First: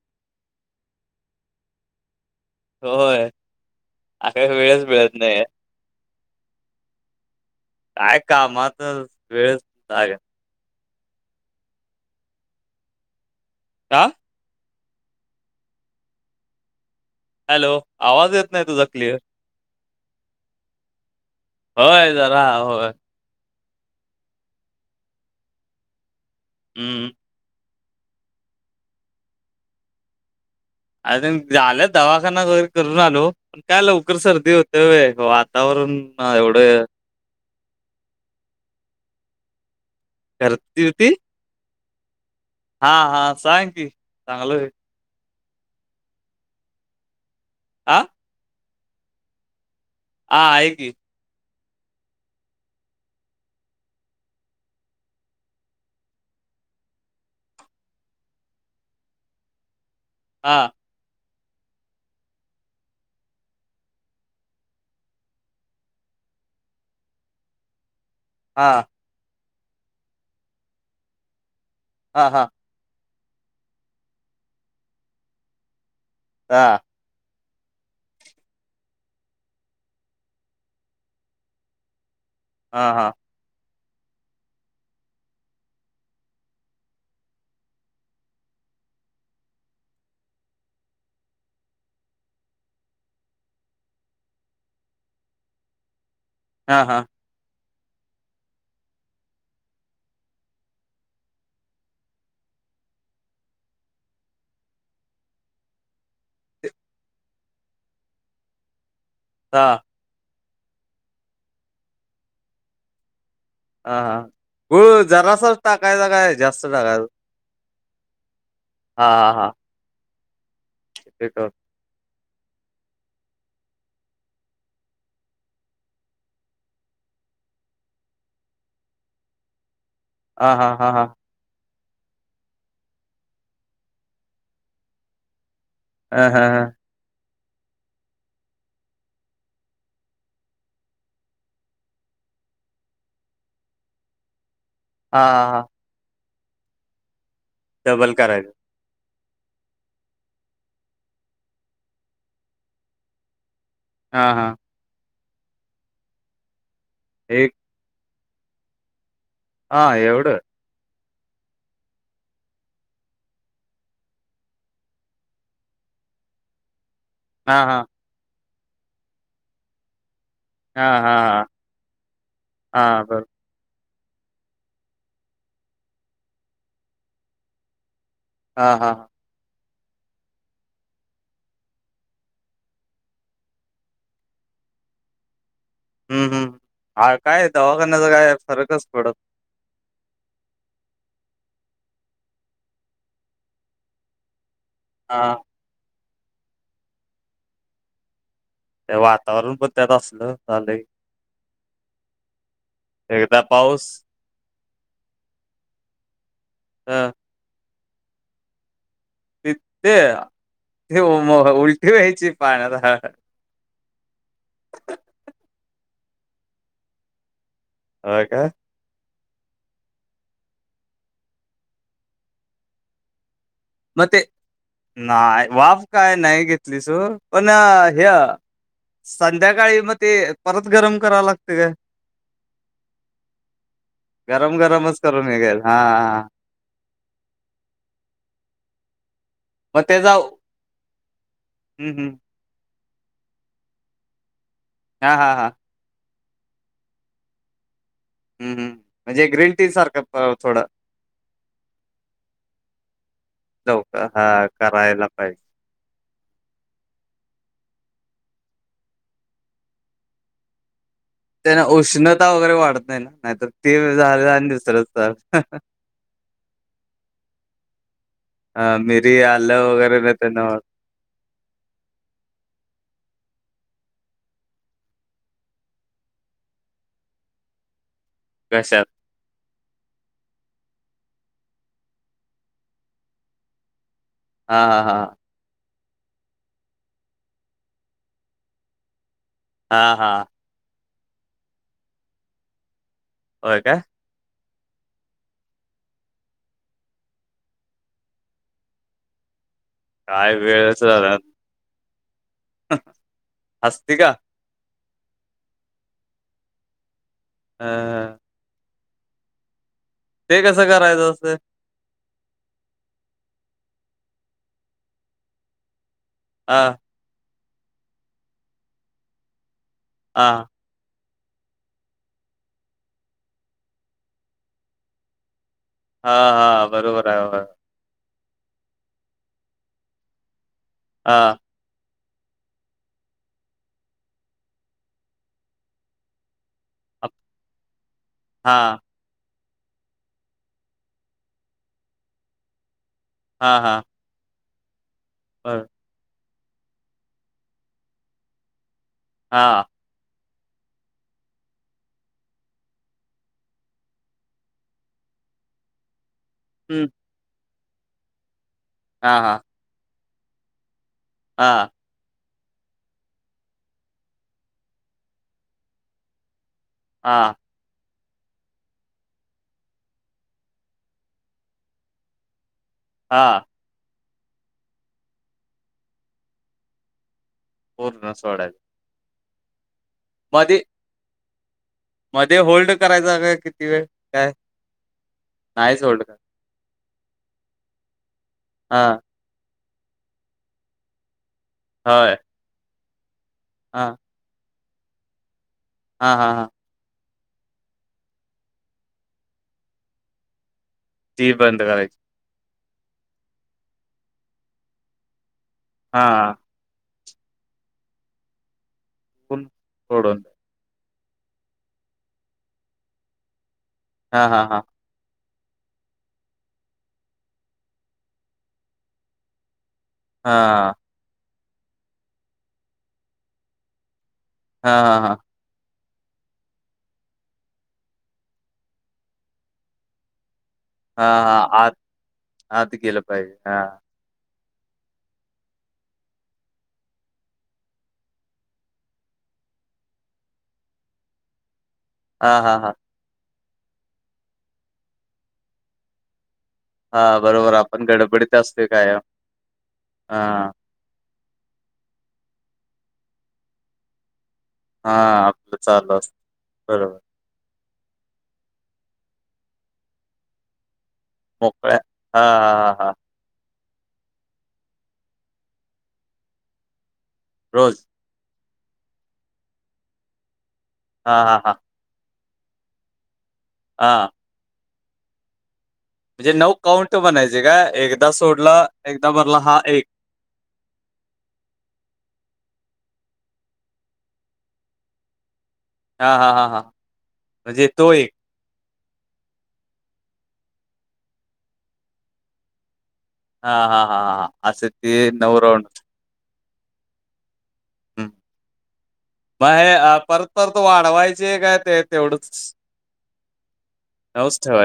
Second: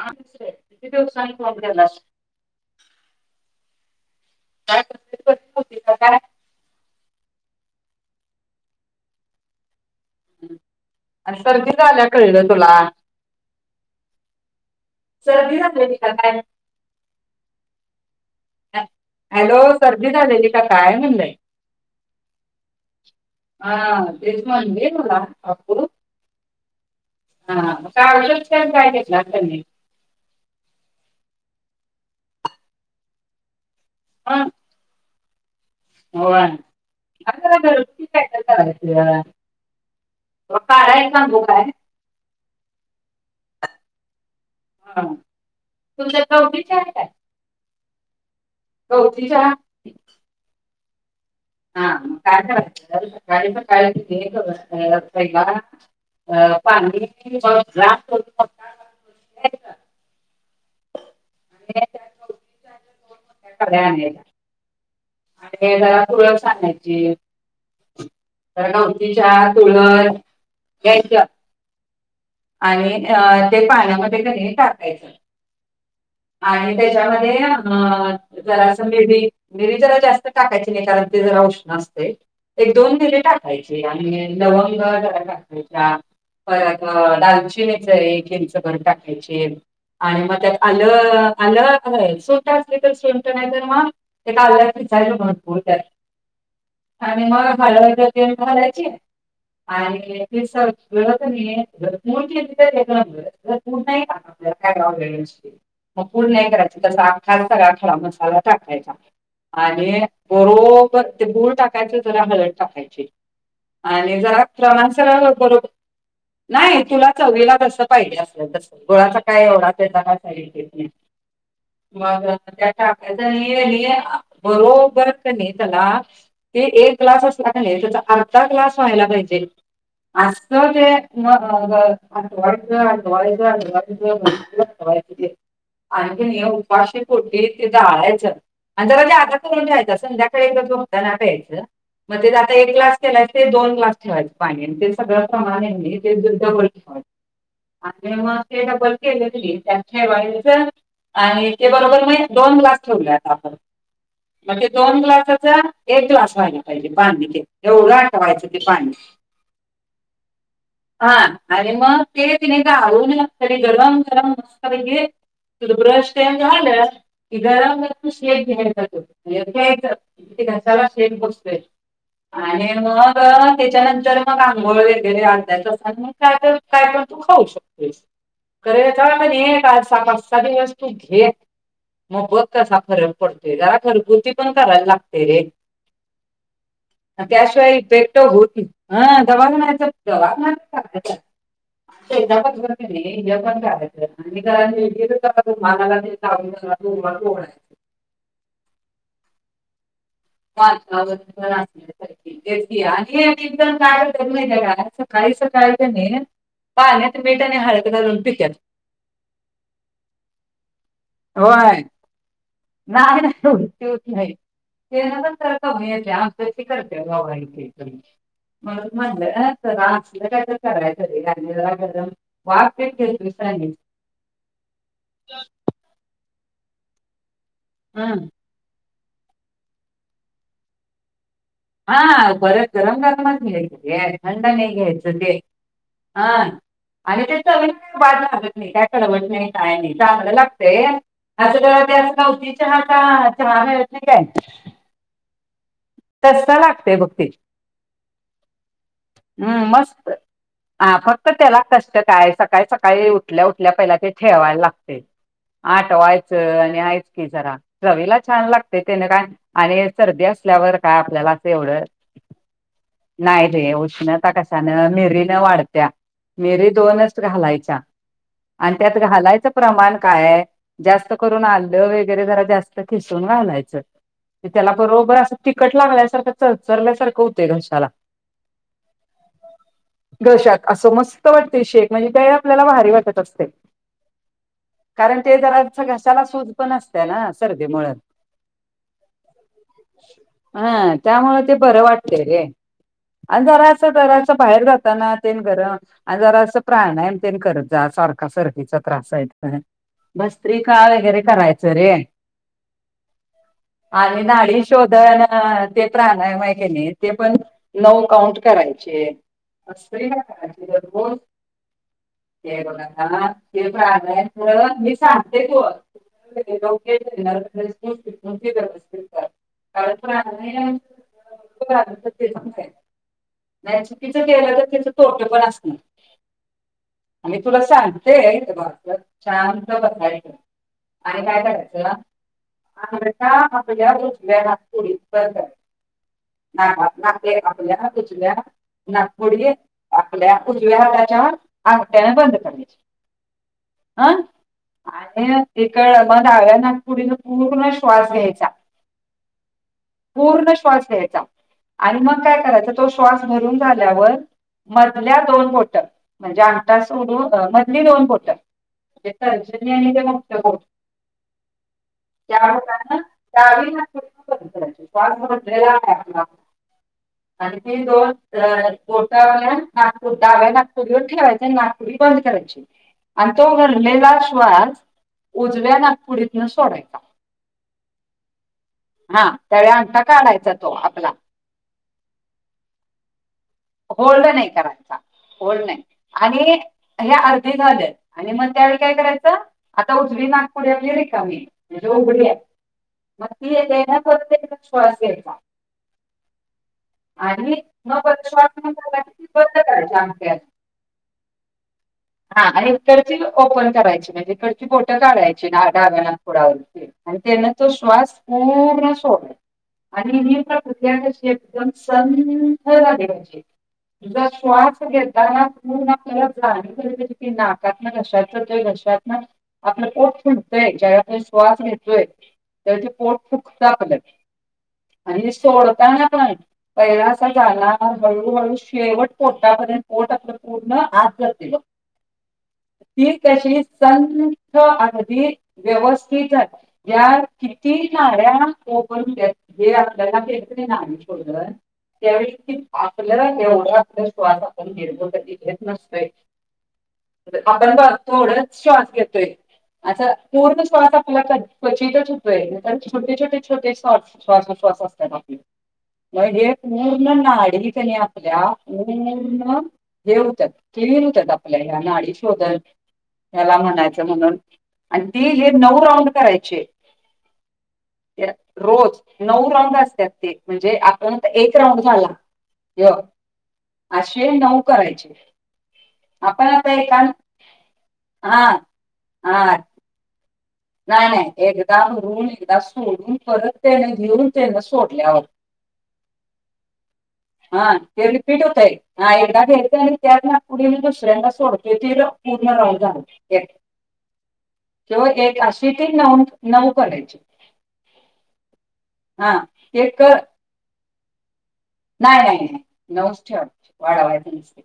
असू दे किती दिवसांनी कॉल केलास. होय आता काय वेळच मिळत तब्येत बरी नाही. नव्हती का काय? काय कामात वेळच आणि सर्दी झाल्यावर कळलं तुला. काय [unintelligible] सर्दी झालीय तिला काय. हॅलो, आवाज येत नाही तुझा क्लिअर. हॅलो सर्दी झालेली का काय म्हणलं. होय जरा होय. हा तेच म्हणली मला अप्पू. हम्म. हा म काजचं [unintelligible] काय घेतलात कि नाही अजून झालं दवाखाना वगैरे करून आलो पण काय लवकर सर्दी हो तंय होय वातावरण अ, हो एवढं म घरती काढाय होती सांगू काय हा हा सांग की चांगल होय हा तुमच्यात गवती चहा आहे काय आ गवती चहा हा आहे कि हा म काय करायचं सकाळी सकाळी कनी [unintelligible] पहिला [unintelligible] हां आणि त्यात गवती चहा [unintelligible] आणि जरा तुळस आणायची जरा हा गवती ती चहा तुळस घ्यायच्या हा हा आणि ते पाण्यामध्ये कनी टाकायचं आणि हा हा त्याच्यामध्ये अ जरास मिरी मिरी जरा जास्त टाकायची नाही कारण ते जरा उष्ण असतंय एक हा दोन मिरी टाकायची आणि लवंग जरा टाकायच्या परत दालचिनीच एक इंच भर टाकायची आणि मग त्यात पा आलं आलं हे सुंट असली तर सुंट नाही तर मग ते घालायचं ठेचायचं भरपूर त्यात हा हा आणि मग [unintelligible] घालायची आणि ते सगळं कनी [unintelligible] पूड नाही टाकायची आपल्याला काय ओ ह्यो विषय मग पूड नाही करायची तस आखाचं सगळा खडा मसाला टाकायचा हा आणि बरोबर ते गूळ टाकायच जरा हळद टाकायची हा हा आणि जरा प्रमाण गुळ सगळं जरासाच बरोबर टाकायचा काय जास्त नाही टाकायचा तुला चवीला जसं पाहिजे असेल तसं गुळाचा काय एवढा त्याचा काय साईड इफेक्ट नाही ते का मग आता त्यात टाकायचा कनी बरोबर कनी त्याला ते एक ग्लास असला क नाही त्याचा अर्धा ग्लास व्हायला पाहिजे असं हा ते हा हा मग ग आटवायच आटवायच आटवायच नुसतं आटवायच ते आणि अ हा कनी हा उपाशी पोटी ते गाळायचं आणि जरा ते आताचं करून घ्यायचं संध्याकाळी झोपताना प्यायचं मग ते आता एक ग्लास केलायस ते दोन ग्लास ठेवायच पाणी आणि तेच सगळं हा हा प्रमाण आहे कनी ते डबल ठेवायचं डबल आणि म करायचं. ते डबल केल कनी त्यात ठेवायचं आणि ते बरोबर कनी दोन ग्लास ठेवल्यात आपण हा हा दोन ग्लासाचा एक ग्लास व्हाला पाहिजे पाणी ते एक एवढं आटवायचं ते पाणी हा एवढं हा आणि मग ते कनी गाळून तरी गरम गरम सगळं घे [unintelligible] कि हा हा गरम गरम खुीात हा घसालाे हा हा बसतोय आणि हा मग बर त्याच्यानंतर मग आंघोळ वगैर त्या्याच मग काय तर काय पण तू खाऊ शकतेोस हा हा खरे तर पण आ सग वस्तू घेत मग बघ कसा खऱ्या पडतोय जरा घरगुती पण करायला लागते रे हम्म हम्म हा काय त्याशिवाय दवाखान्याचा पेटो काय भूत फरकच पडत हं दवान म जयच पण हे पण करायचं आणि गेली काया हा ला तू मानाला ते वातावरण पण त्यात असलं. झालंय वातावरणले. आणि एकदा एकेक जण पाऊस काय म्हणतात माहितीये काय सकाळी सकाळी कणी अ पाण्यात मीठ आणि हळद घालून पित्यात त ते ते म होय उलटी व्हायची पाण्यात नाहीतूच तेबी हाय तेन पण कमी येते, आमच्या करते गं बाई होय का म्हटलं तरलं काय तर करायचरी आणिम वाट घेतो. स मग ते नाय वाफ काय नाही घेतली सो पण हे संध्याकाळी मग ते परत गरम कराव लागतं गं हा परत गरम करायला लागतं ते थंड काय गरम नाही गरमच घ्यायच करून ते हे घ्यायला हा. आणि त्या बाज लागतं नाही, काय कवडवट नाही. काय मग नाही त्याचा चांगलं लागतय असं हं, ते हं. कवती चहा का चहा मिळत नाही काय हा हा हा. तस लागतय बघ ते हम्म म्हणजे ग्रीन हम्म, टी सारखं मस्त थोडं हा फक्त त्याला कष्ट काय सकाळी सकाळी उठल्या उठल्या पहिला लवकर ते हां, ठेवायला लागतय. करायला पाहिजे. आठवायचं आणि आहेयच की जरा चवीला छान लागतय तेने काय आणि सर्दी असल्यावर काय आपल्याला असं त्यानं एवढं उष्णता वगैरे वाढत ना? नाही नाहीतर रे ते झालं उष्णता आणि दुसरंच कशानं मिरीन झालं. वाढत्या मिरी दोनच घालायच्या आणि हां, त्यात मिरी, घालायचं आलं प्रमाण वगैरे नाही काय आहे. त्यानं जास्त करून आलं वगैरे जरा जास्त खिसून घालायचं आणि त्याला बरोबर अस. तिखट लागल्यासारखं च चरल्यासारखं होत घशाला घश्यात घशात असं मस्त वाटते शेख म्हणजे का आपल्याला भारी वाटत असतय. हा हा हा. ते जराच घसाला सूज पण असत्यां ना सर्दीमुळे हां हां. हा त्यामुळे ते बरं वाटले रे, आणि होय जरा काय? अस ज असं बाहेर जाताना तेल गरम आणि जरा अस प्राणायम ते करत जा सारखा सर्दीचा त्रास आहे. ते काय बस्त्री वेळच का झाला. वगैरे करायचं रे. हसती का? आणि नाडी शोधत ते प्राणायम आहे की नी ते पण नऊ हं. काउंट करायचे अस का ते कराय कसं करायचं दररोज असते? ते बघा ना ते प्रणायाम कर ते मी सांगते तू हां, कार हां. नाही चुकीच केलं तर त्याचं तोटं पण असणार. हा हा बरोबर आहे. आणि होय. तुला सांगते आहे शांत बसायच आणि हां, काय करायचं. आ का मोच डी ना बा आप कच हां. नागपुडी आपल्या उजव्या हाताच्या आंगट्याने बंद करण्याची, हा हा. हं आणि त मग डाव्या नागपुरीन पूर्ण श्वास घ्यायचा. हां. पूर्ण श्वास घ्यायचा. आणि मग काय करायच, तो श्वास भरून झाल्यावर मधल्या दोन बोट, म्हणजे अंगठा हं. सोडून मधली दोन बोट म्हणजे हां, हां. तर्जनी आणि ते मधलं बोट हां त्या मानतात ना गावी ला स्स््य म [unintelligible] हां आणि ते दोन बोट्याल्या नागपूर डाव्या नागपुरीवर ठेवायच आणि नागपुरी बंद करायच आणि हां. तो घडलेला श्वास उजव्या नागपुरीतन सोडायचा पूर्ण सोडायचा हा त्यावे अता काढायचा तो आपला मध्येे होल्ड करायचा काय किती वेळ होल्ड काय नाही करायचा होल्ड नाही नाहीच कर आणि हे अर्धी झाले आणि मग त्यावेळी हा काय करायचं आता उजवी नागपुडी आपली रिकामी म्हणजे होय उघडी आहे मग ती येते हा ना परत एकदा श्वास घ्यायचा हा हा हा आणि म बंद श्वास घेऊन झाला की बंद करायची अंगात्यात ती बंद करराय हा इकडची ओपन करायची म्हणजे इकडची बोटं काढायची डाब्या हा नाकफुडावरती आणि त्यांना तो श्वास पूर्ण सोडला पुन आणि सोडून हे पण तल्या कशी एकदम संथ झाली हा तुझा हा हा श्वास घ त्या नाकपुडीतूनी आपल्याला जाणीवीती नाकातन घशातय तरी काही घशात ना आपलं पोट हा फुटतय ज्या आपला श्वास घेतोय त्या ते पोट फुकत आपल हा हा हा आणि सोडताना पण पहिलासा जाणार तोपर्यंत शेवट पोटा पर्यंत पोट आपलं पूर्ण आ हा आत हा जाती ना आत आत गेलं पाहिजे हा तीर्दशी सन तर अगदी व्यवस्थित झालं यात किती नाड्या ओपन होत्यात जे आपल्याला भेटले नाही तोवर त्यावेळी हा हा हा कित ल एवढा आप श्वास आपण निरखून कधी घेत नसतोय हा आप बरोबर आपण बघ गडबडीत थोडच असते श्वास कायम घेतोय असा हा पूर्ण पण आपल्याला् क्वचितच होतोय त्यांचे छोटे छोटे छोटे श्वासोच्छ्वास अस आज हा असता काही आपलं चालू असत मग हे बरोबर पूर्ण हे आडवे त्याने आपल्या पूर्ण हे होतात केवि आपल्या मोकळ्या ह नाडी हा हा शोधत हा हा हला म्हणायचं म्हणून आणि ती हे नऊ राऊंड करायची रोज रोज नऊ राऊंड असतात ते म्हणजे हा आपल्या तर हा हा एक राऊंड झाला य हा असे नऊ करायचे म्हणजे आपण नऊ आता काउंट एका बनायचे का एकदा हा सोडला एकदा भरला हा एक नाही नाही एकदा भरून एकदा सोडून परत त्याने घेऊन त्यांना सोडल्यावर हा हा हा हा म्हणजे हा क तो एक पीट होतय ह एकदा घेेत आणि त्याना पुढे मी दुसऱ्यांा सोडतेो त पूर्ण राहून झाल हा हा हा हा असं ते नऊ राऊं न नऊ करायची हा महे ते कर परत परत वाढवायचे काय ते नाही नाही तेवढंच नाही नवस्ते वा वाढावायचं नसते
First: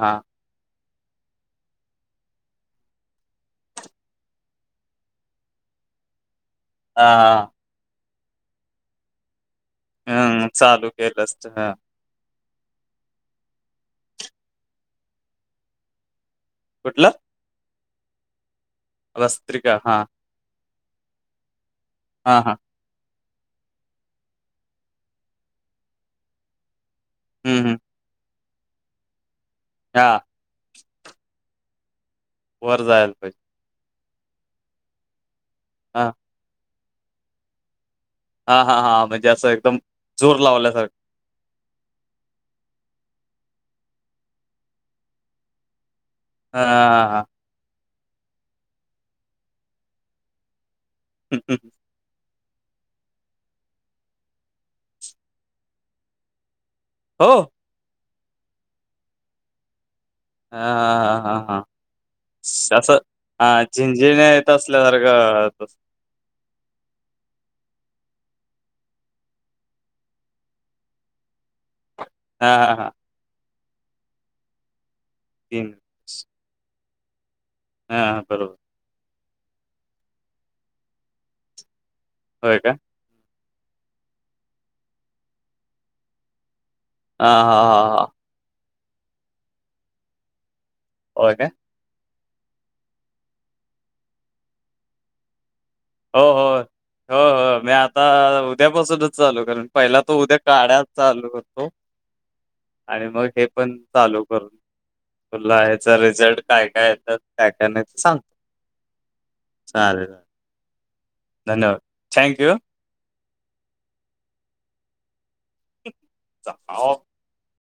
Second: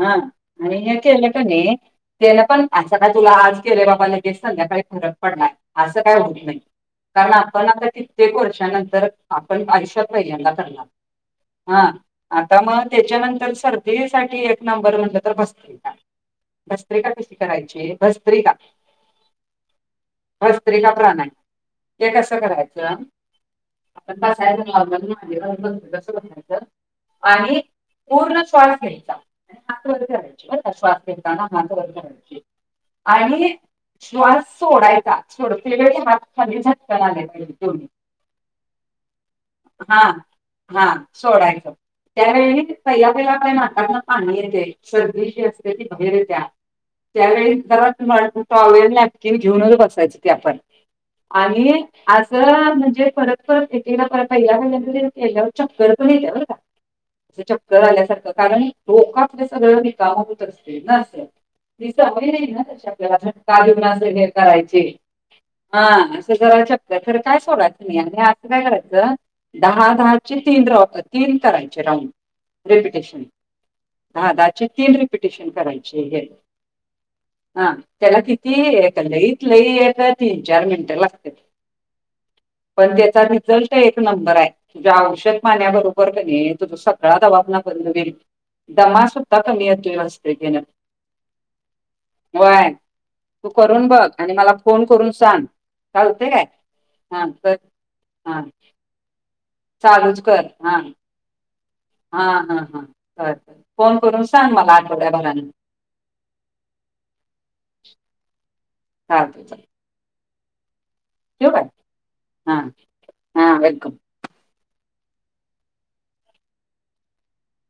हा आणि हे केले की नाही त्यान पण अचा का तुला आज केलं बाबा न घस संध्याकाळी फरक पडलाय असं काय होत नाही हा कारण हा आपण आता कित्येक वर्षानंतर आपण आयुष्यात पहिल्यांदा करणार ह हा आता मग त्याच्यानंतर सर्तीसाठी एक नंबर म्हणलं तर बसतील का भस्त्रिका कुठलं कशी करायची भस्त्रिका भस्त्रिका हा वस्त्री कापड आणायचं, ते कसं हा हा करायचं. आपण पसायदान घालून मांडी घालून बसतो तसं बसायचं. हम्म हम्म पूर्ण श्वास घ्यायचा, हात वर हा करायचे बर का? श्वास घेताना मान वर करायची. वर जायला पाहिजे आणि श्वास सोडायचा सोडते वळी हा हात खाली घ्यायच. [unintelligible] हा हा हा म्हणजे असं एकदम जोर लावल्यासारख सोद्यायच. त्यावेळी पहिला पहिला काय नाकात न पाणी येते सर्दी जी असते ती बाहेर येते. त्या हा हा हा त्यावेळी टॉवेल नॅपकिन घेऊनच बसायच ते आपण आणि असं म्हणजे परत परत एक एक दा पहिला पहिल्यांदा केल्यावर चक्कर पण येत बर का? हो चक्कर आल्यासारखं कारण डोक आपलं सगळं रिकाम होतंय. हा हा हा हा हा. ती चांगली नाही ना तसं असं आपल्याला हा कार्य झिंझिण्या येत करायची असल्यासारखं तसं. हा [unintelligible] दहा चे तीन करायचे राऊंड हा करायचे. हा हा रिपीटेशन रिपीटेशन तीन करायचं हे हा त्याला हा, किती बरोबर लई लई एक तीन, चार मिनिटं लागत्यात. हो का? त्याचा रिझल्ट एक नंबर आहे, तुझ्या औषध पाण्याबरोबर क नाय तू तुझा हा हा दवाखाना हा बंद हा होईल. दमा सुद्धा कमी येतोय असं केल्यावर. होय काय. होय तू करून बघ आणि मला फोन करून सांग. हो चालते काय हो हो हा तर हो मी आता हा उद्यापासूनच चालू कर पहिला तो चालूच उद्या कर हा काड्या चालू करतो. हा हा हा आणि मग हे चालतंय पण फोन चालू करून सांग मला आठवड्याभराने तुला ह्याचा रिझल्ट काय काय येतात काय काय नाही सांगतो. चालतंय. चालेल. धन्यवाद. Thank you thank you! वेलकम अहो.